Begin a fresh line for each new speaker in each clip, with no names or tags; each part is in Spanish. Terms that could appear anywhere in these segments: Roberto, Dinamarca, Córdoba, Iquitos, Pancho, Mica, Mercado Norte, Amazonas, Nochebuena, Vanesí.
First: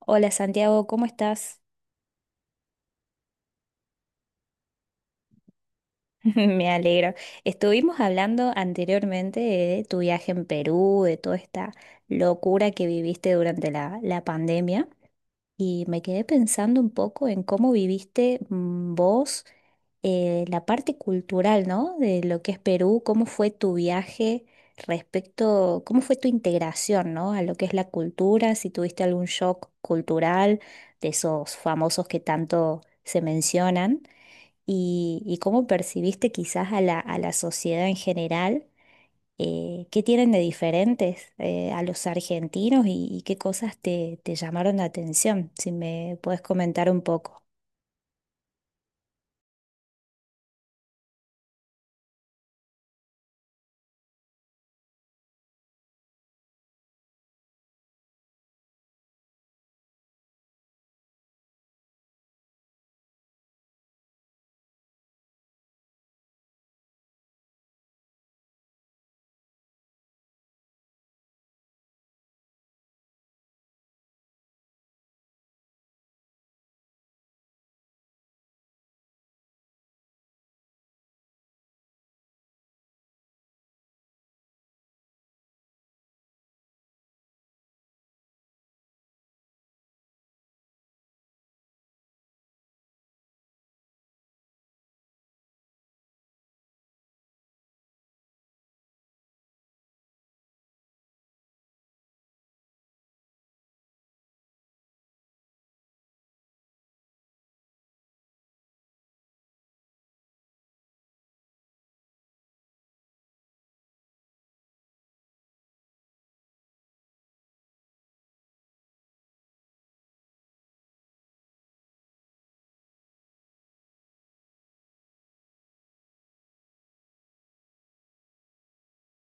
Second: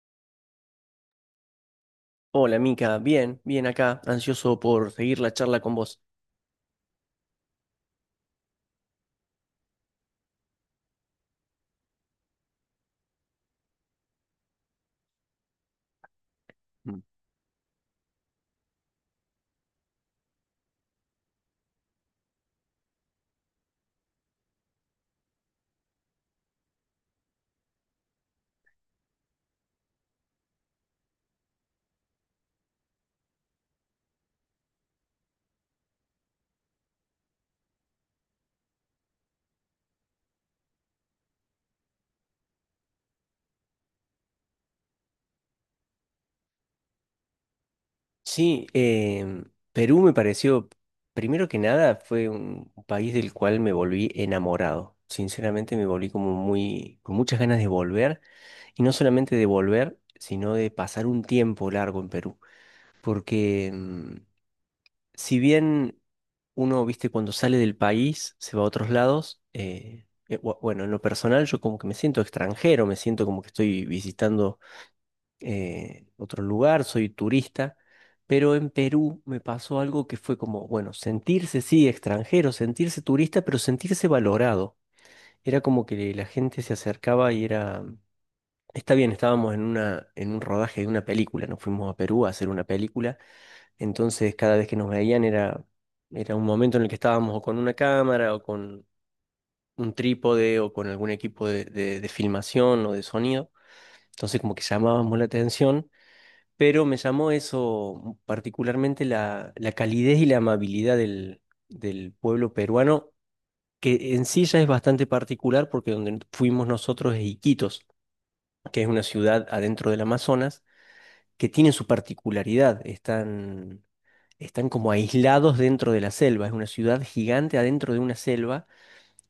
Hola, Santiago, ¿cómo estás?
Hola, Mica. Bien, bien acá, ansioso por seguir la charla con vos.
Me alegro. Estuvimos hablando anteriormente de tu viaje en Perú, de toda esta locura que viviste durante la pandemia, y me quedé pensando un
Mm.
poco en cómo viviste vos, la parte cultural, ¿no? De lo que es Perú, cómo fue tu viaje respecto, cómo fue tu integración, ¿no? A lo que es la cultura, si tuviste algún shock cultural de esos famosos que tanto se mencionan. Y cómo percibiste quizás a la sociedad en general, qué tienen de diferentes, a los argentinos, y qué cosas te llamaron la atención, si me puedes comentar un poco.
Sí, Perú me pareció, primero que nada, fue un país del cual me volví enamorado. Sinceramente me volví como muy, con muchas ganas de volver, y no solamente de volver, sino de pasar un tiempo largo en Perú. Porque si bien uno, viste, cuando sale del país, se va a otros lados, bueno, en lo personal yo como que me siento extranjero, me siento como que estoy visitando otro lugar, soy turista, pero en Perú me pasó algo que fue como, bueno, sentirse, sí, extranjero, sentirse turista, pero sentirse valorado. Era como que la gente se acercaba y era, está bien, estábamos en una, en un rodaje de una película, nos fuimos a Perú a hacer una película, entonces cada vez que nos veían era, era un momento en el que estábamos o con una cámara o con un trípode o con algún equipo de filmación o de sonido, entonces como que llamábamos la atención, pero me llamó eso particularmente la, la calidez y la amabilidad del, del pueblo peruano, que en sí ya es bastante particular porque donde fuimos nosotros es Iquitos, que es una ciudad adentro del Amazonas, que tiene su particularidad, están, están como aislados dentro de la selva, es una ciudad gigante adentro de una selva,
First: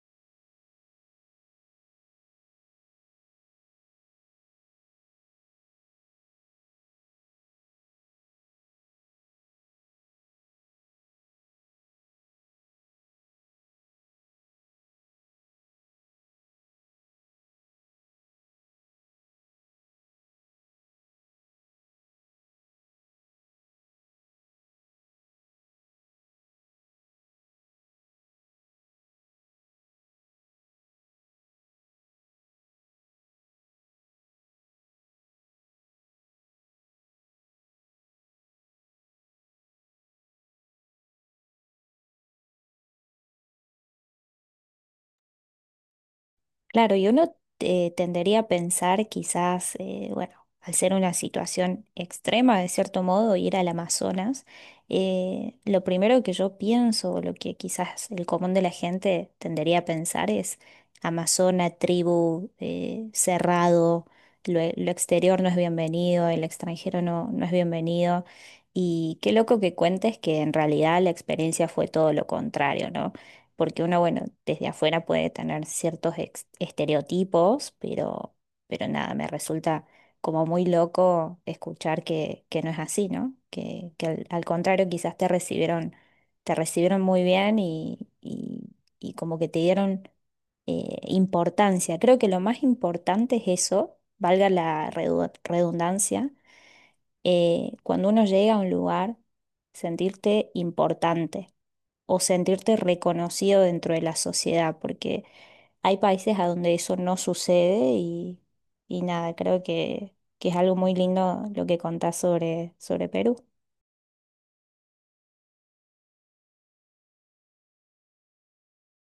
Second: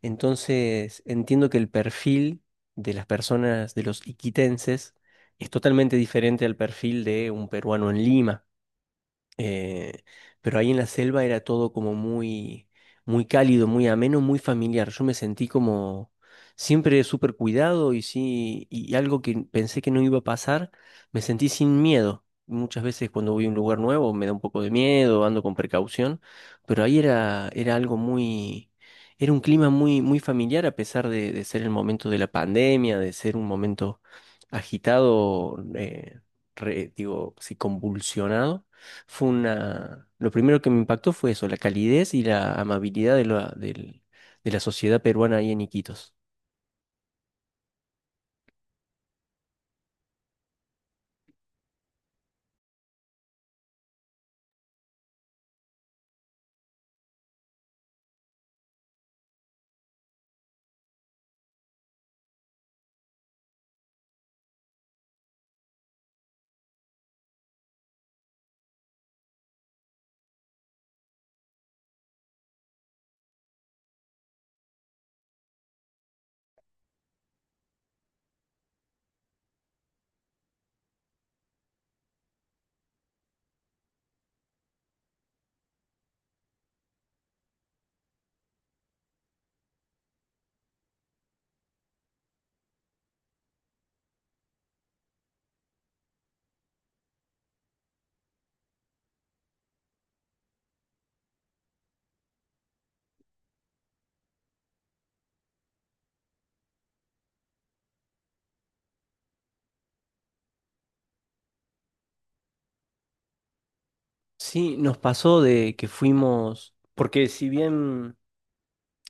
entonces entiendo que el perfil de las personas, de los iquitenses, es totalmente diferente al perfil de un peruano en Lima. Eh, pero ahí en la selva era todo como muy, muy cálido, muy ameno, muy familiar. Yo me sentí como siempre súper cuidado y sí, y algo que pensé que no iba a pasar, me sentí sin miedo. Muchas veces cuando voy a un lugar nuevo me da un poco de miedo, ando con precaución, pero ahí era, era algo muy, era un clima muy, muy familiar a pesar de ser el momento de la pandemia, de ser un momento agitado, digo, sí, convulsionado, fue una... Lo primero que me impactó fue eso, la calidez y la amabilidad de la, de la sociedad peruana ahí en Iquitos.
Claro, y uno, tendería a pensar quizás, bueno, al ser una situación extrema, de cierto modo, ir al Amazonas, lo primero que yo pienso, o lo que quizás el común de la gente tendería a pensar es Amazona, tribu, cerrado, lo, lo exterior no es bienvenido, el extranjero no es bienvenido. Y qué loco que cuentes que en realidad la experiencia fue todo lo contrario, ¿no? Porque uno, bueno, desde afuera puede tener ciertos estereotipos, pero nada, me resulta como muy loco escuchar que no es así, ¿no? Que al, al contrario, quizás te recibieron muy bien y como que te dieron, importancia. Creo que lo más importante es eso, valga la redundancia, cuando uno llega a un lugar, sentirte importante o sentirte reconocido dentro de la sociedad, porque hay países a donde eso no sucede y nada, creo que es algo muy lindo lo que contás sobre, sobre Perú.
Sí, nos pasó de que fuimos, porque si bien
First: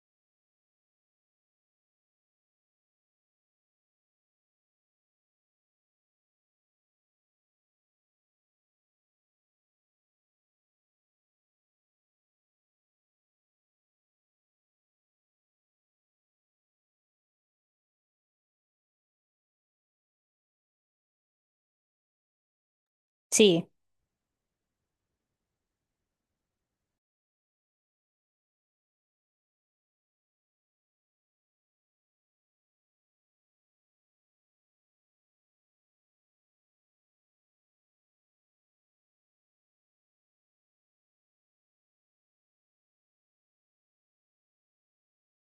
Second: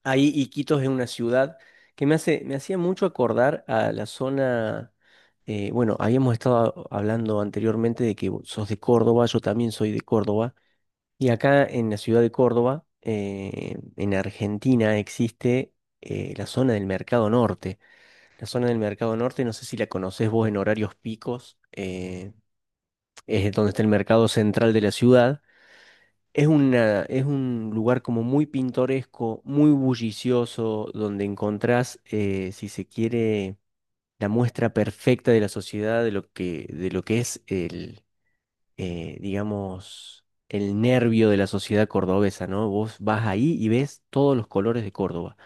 ahí Iquitos es una ciudad que me hace, me hacía mucho acordar a la zona, bueno, habíamos estado hablando anteriormente de que vos sos de Córdoba, yo también soy de Córdoba, y acá en la ciudad de Córdoba, en Argentina, existe, la zona del Mercado Norte, la zona del Mercado Norte, no sé si la conocés vos en horarios picos, es
Sí,
donde está el mercado central de la ciudad. Es una, es un lugar como muy pintoresco, muy bullicioso, donde encontrás, si se quiere, la muestra perfecta de la sociedad, de lo que es el, digamos, el nervio de la sociedad cordobesa, ¿no? Vos vas ahí y ves todos los colores de Córdoba.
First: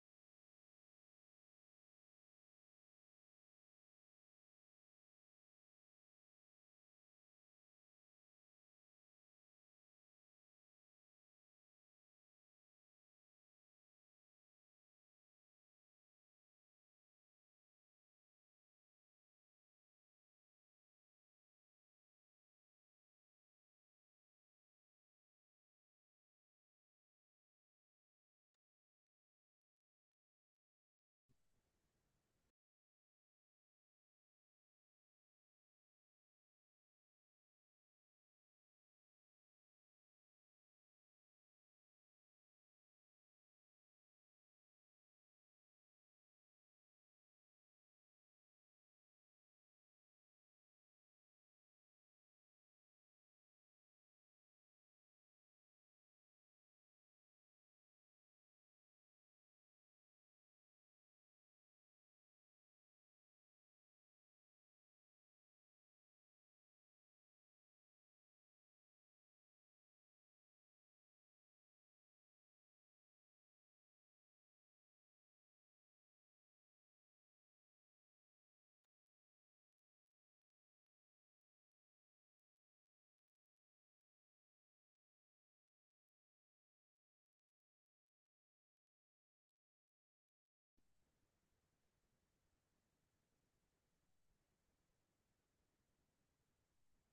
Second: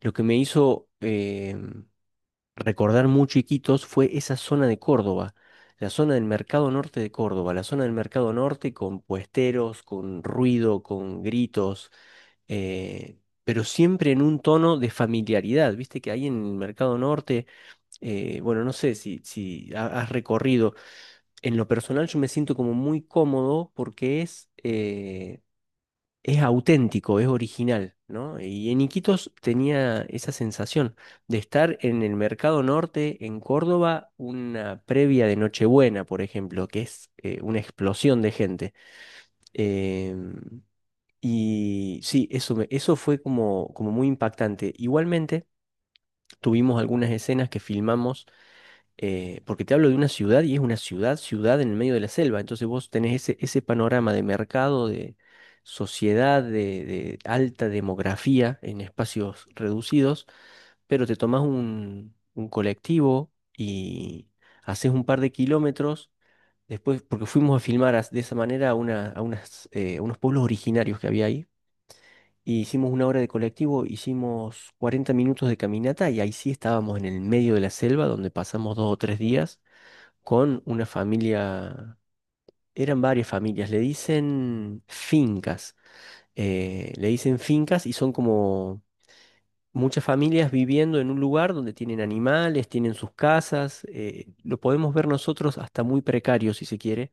Lo que me hizo... recordar muy chiquitos fue esa zona de Córdoba, la zona del Mercado Norte de Córdoba, la zona del Mercado Norte con puesteros, con ruido, con gritos, pero siempre en un tono de familiaridad. Viste que ahí en el Mercado Norte, bueno, no sé si, has recorrido, en lo personal yo me siento como muy cómodo porque es auténtico, es original, ¿no? Y en Iquitos tenía esa sensación de estar en el Mercado Norte, en Córdoba, una previa de Nochebuena, por ejemplo, que es, una explosión de gente. Em, y sí, eso, eso fue como, como muy impactante. Igualmente, tuvimos algunas escenas que filmamos, porque te hablo de una ciudad y es una ciudad, ciudad en el medio de la selva. Entonces vos tenés ese, ese panorama de mercado, de sociedad, de alta demografía en espacios reducidos, pero te tomás un colectivo y haces un par de kilómetros. Después, porque fuimos a filmar de esa manera a, a unas, a unos pueblos originarios que había ahí. Y hicimos una hora de colectivo, hicimos 40 minutos de caminata y ahí sí estábamos en el medio de la selva donde pasamos dos o tres días con una familia, eran varias familias, le dicen fincas y son como muchas familias viviendo en un lugar donde tienen animales, tienen sus casas, lo podemos ver nosotros hasta muy precario si se quiere,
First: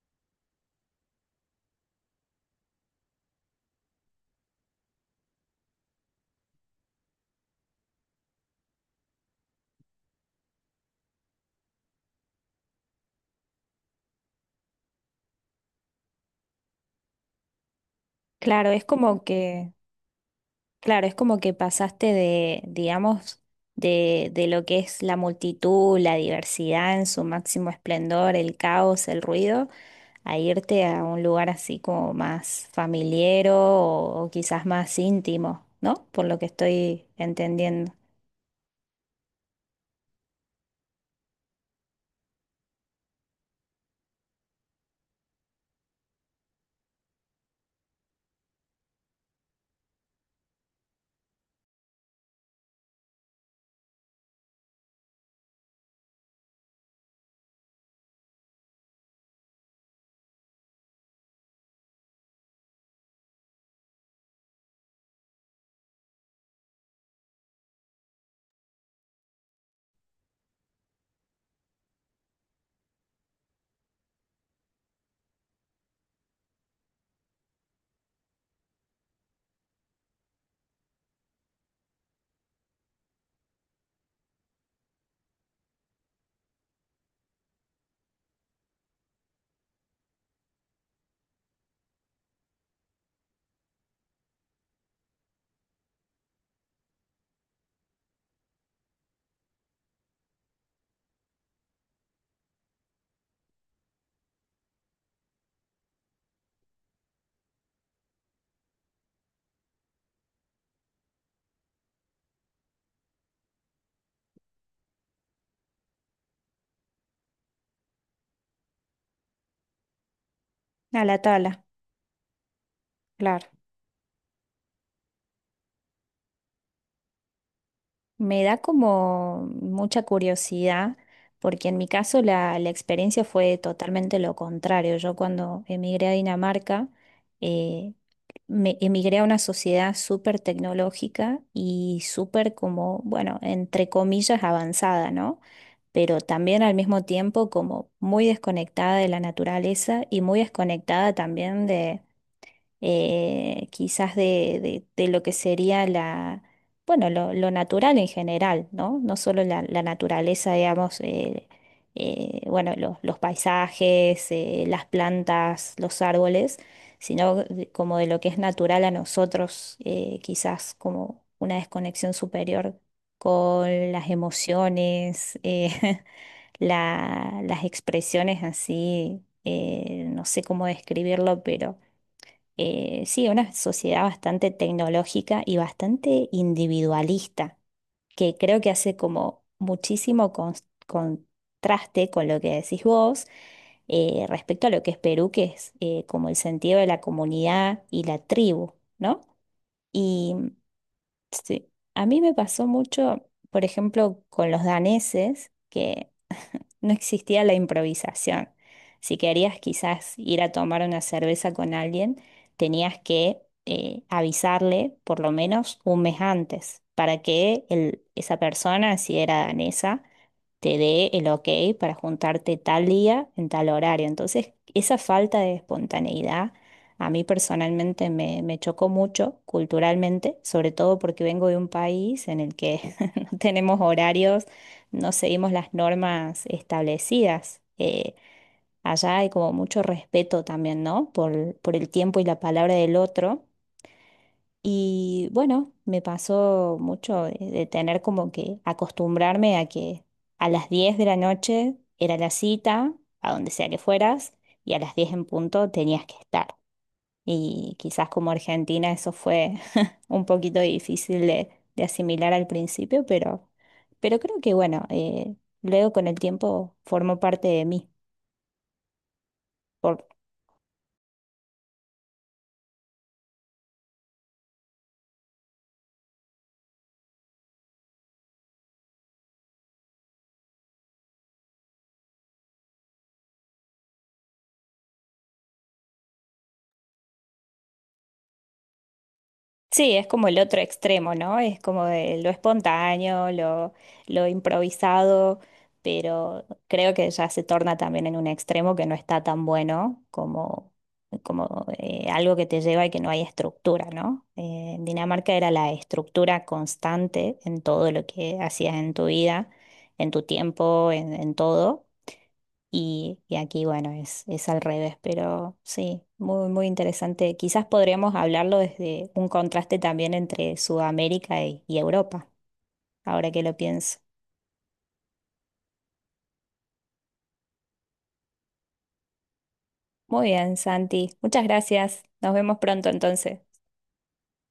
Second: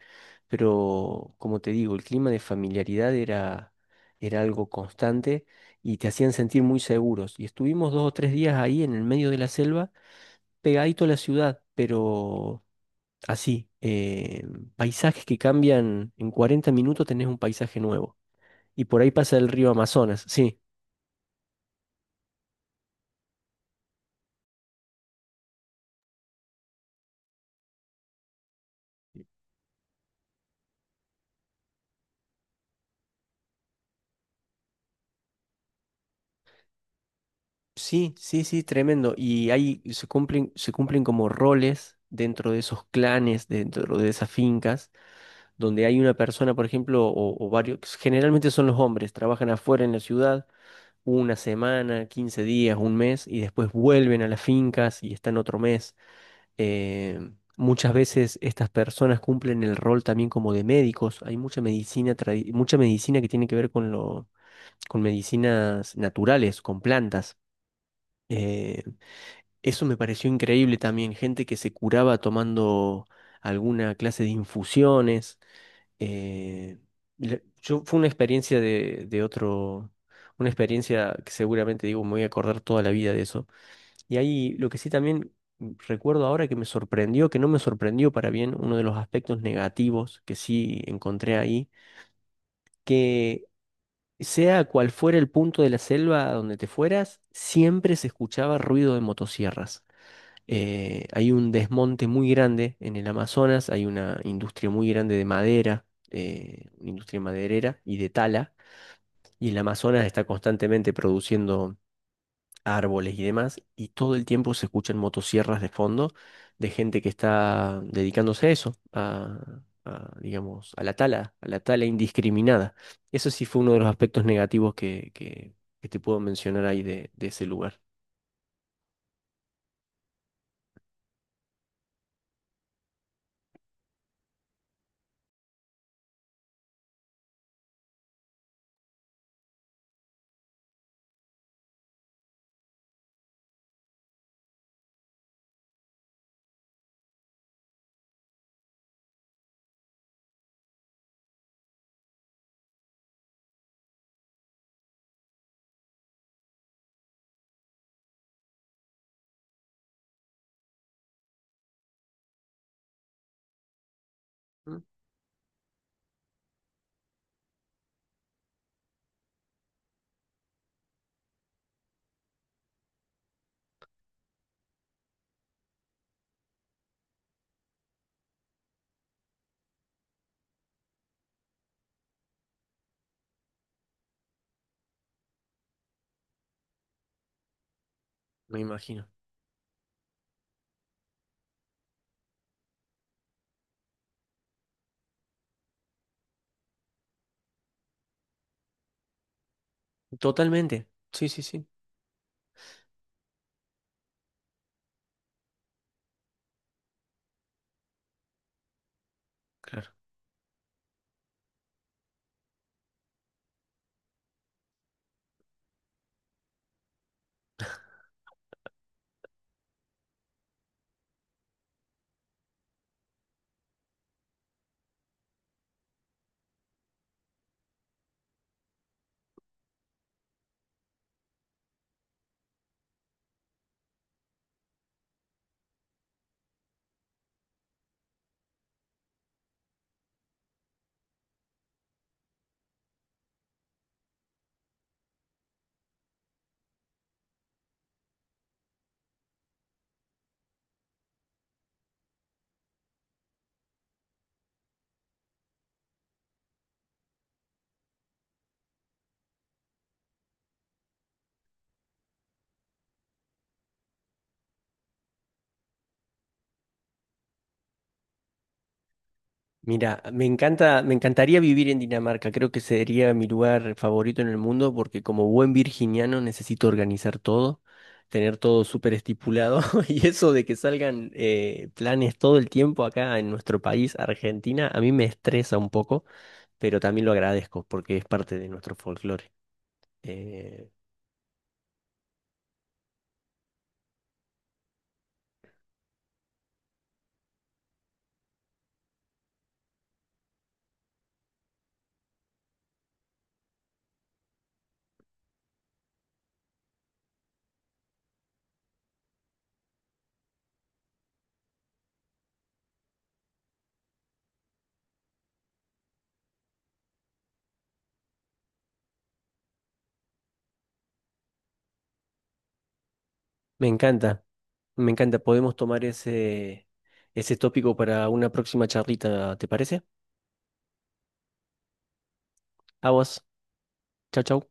pero como te digo, el clima de familiaridad era, era algo constante y te hacían sentir muy seguros. Y estuvimos dos o tres días ahí en el medio de la selva, pegadito a la ciudad, pero... Así, paisajes que cambian, en 40 minutos tenés un paisaje nuevo.
claro, es
Y por ahí
como
pasa el río
que,
Amazonas, sí.
claro, es como que pasaste de, digamos, de lo que es la multitud, la diversidad en su máximo esplendor, el caos, el ruido, a irte a un lugar así como más familiero o quizás más íntimo, ¿no? Por lo que estoy entendiendo.
Sí, sí, sí, tremendo. Y ahí se cumplen como roles dentro de esos clanes, dentro de esas fincas, donde hay una persona, por ejemplo, o varios, generalmente son los hombres, trabajan afuera en la ciudad una semana, 15 días, un mes, y después vuelven a las fincas y están otro mes. Eh, Muchas veces estas personas cumplen el rol también como de médicos. Hay mucha medicina, mucha medicina que tiene que ver con lo, con medicinas naturales, con plantas. Eh, Eso me pareció increíble también, gente que se curaba tomando alguna clase de infusiones. eh, yo, fue una experiencia de otro, una experiencia que seguramente digo, me voy a acordar toda la vida de eso. Y ahí lo que sí también recuerdo ahora que me sorprendió, que no me sorprendió para bien, uno de los aspectos negativos que sí encontré ahí, que sea cual fuera el punto de la selva a donde te fueras, siempre se escuchaba ruido de motosierras. Hay un desmonte muy grande en el Amazonas, hay una industria muy grande de madera, una industria maderera y de tala, y el Amazonas está constantemente produciendo árboles y demás, y todo el tiempo se escuchan motosierras de fondo de gente que está dedicándose a eso, a, digamos,
A la
a
tabla,
la tala indiscriminada. Eso sí
claro.
fue uno de los aspectos negativos que te puedo mencionar ahí de ese lugar.
Me da como mucha curiosidad, porque en mi caso la experiencia fue totalmente lo contrario. Yo cuando emigré a Dinamarca, eh, me emigré a una sociedad súper tecnológica y súper como, bueno, entre comillas, avanzada, ¿no? Pero también al mismo tiempo como muy desconectada de la naturaleza y muy desconectada también de, quizás de, de lo que sería la, bueno, lo natural en general, ¿no? No solo la naturaleza, digamos, bueno, los paisajes, las plantas, los árboles, sino como de lo que es natural a nosotros, quizás como una desconexión superior con las emociones. Las expresiones así, no sé cómo describirlo, pero, sí, una sociedad bastante tecnológica y bastante individualista, que
Me
creo que hace
imagino.
como muchísimo contraste con lo que decís vos, respecto a lo que es Perú, que es, como el sentido de la comunidad y la tribu, ¿no? Y
Totalmente, sí, sí, sí.
sí, a mí me pasó mucho, por ejemplo, con los daneses, que no existía la improvisación. Si querías
Claro.
quizás ir a tomar una cerveza con alguien, tenías que, avisarle por lo menos un mes antes para que esa persona, si era danesa, te dé el ok para juntarte tal día en tal horario. Entonces, esa falta de espontaneidad a mí personalmente me chocó mucho culturalmente, sobre todo porque vengo de un país en el que no tenemos horarios, no seguimos las normas establecidas. Allá hay como mucho respeto también, ¿no? Por el tiempo y la palabra del otro. Y bueno, me pasó mucho de tener como que acostumbrarme a que a las 10 de la noche era la cita, a donde sea que fueras, y a las 10 en punto tenías que estar. Y quizás como Argentina eso fue un poquito difícil de asimilar al principio, pero creo que bueno, luego con el tiempo formó parte de mí.
Mira, me encanta, me encantaría vivir en Dinamarca. Creo que sería mi lugar favorito en el mundo porque como buen virginiano necesito organizar todo, tener todo súper estipulado y eso de que salgan, planes todo el tiempo acá en nuestro país, Argentina, a mí me estresa un poco, pero también lo agradezco porque es parte de nuestro folclore.
Sí, es como el otro
Eh,
extremo, ¿no? Es como de lo espontáneo, lo improvisado, pero creo que ya se torna también en un extremo que no está tan bueno como, como, algo que te lleva y que no hay estructura, ¿no? En Dinamarca era la estructura constante en todo lo que hacías en tu vida, en tu tiempo, en todo. Y aquí, bueno, es al revés, pero sí, muy, muy interesante. Quizás podríamos hablarlo desde un contraste también entre Sudamérica y Europa, ahora que lo
Me
pienso.
encanta, me encanta. Podemos tomar ese, ese tópico para una próxima charlita, ¿te parece?
Muy bien, Santi. Muchas gracias. Nos vemos pronto
Aguas,
entonces.
chau, chau.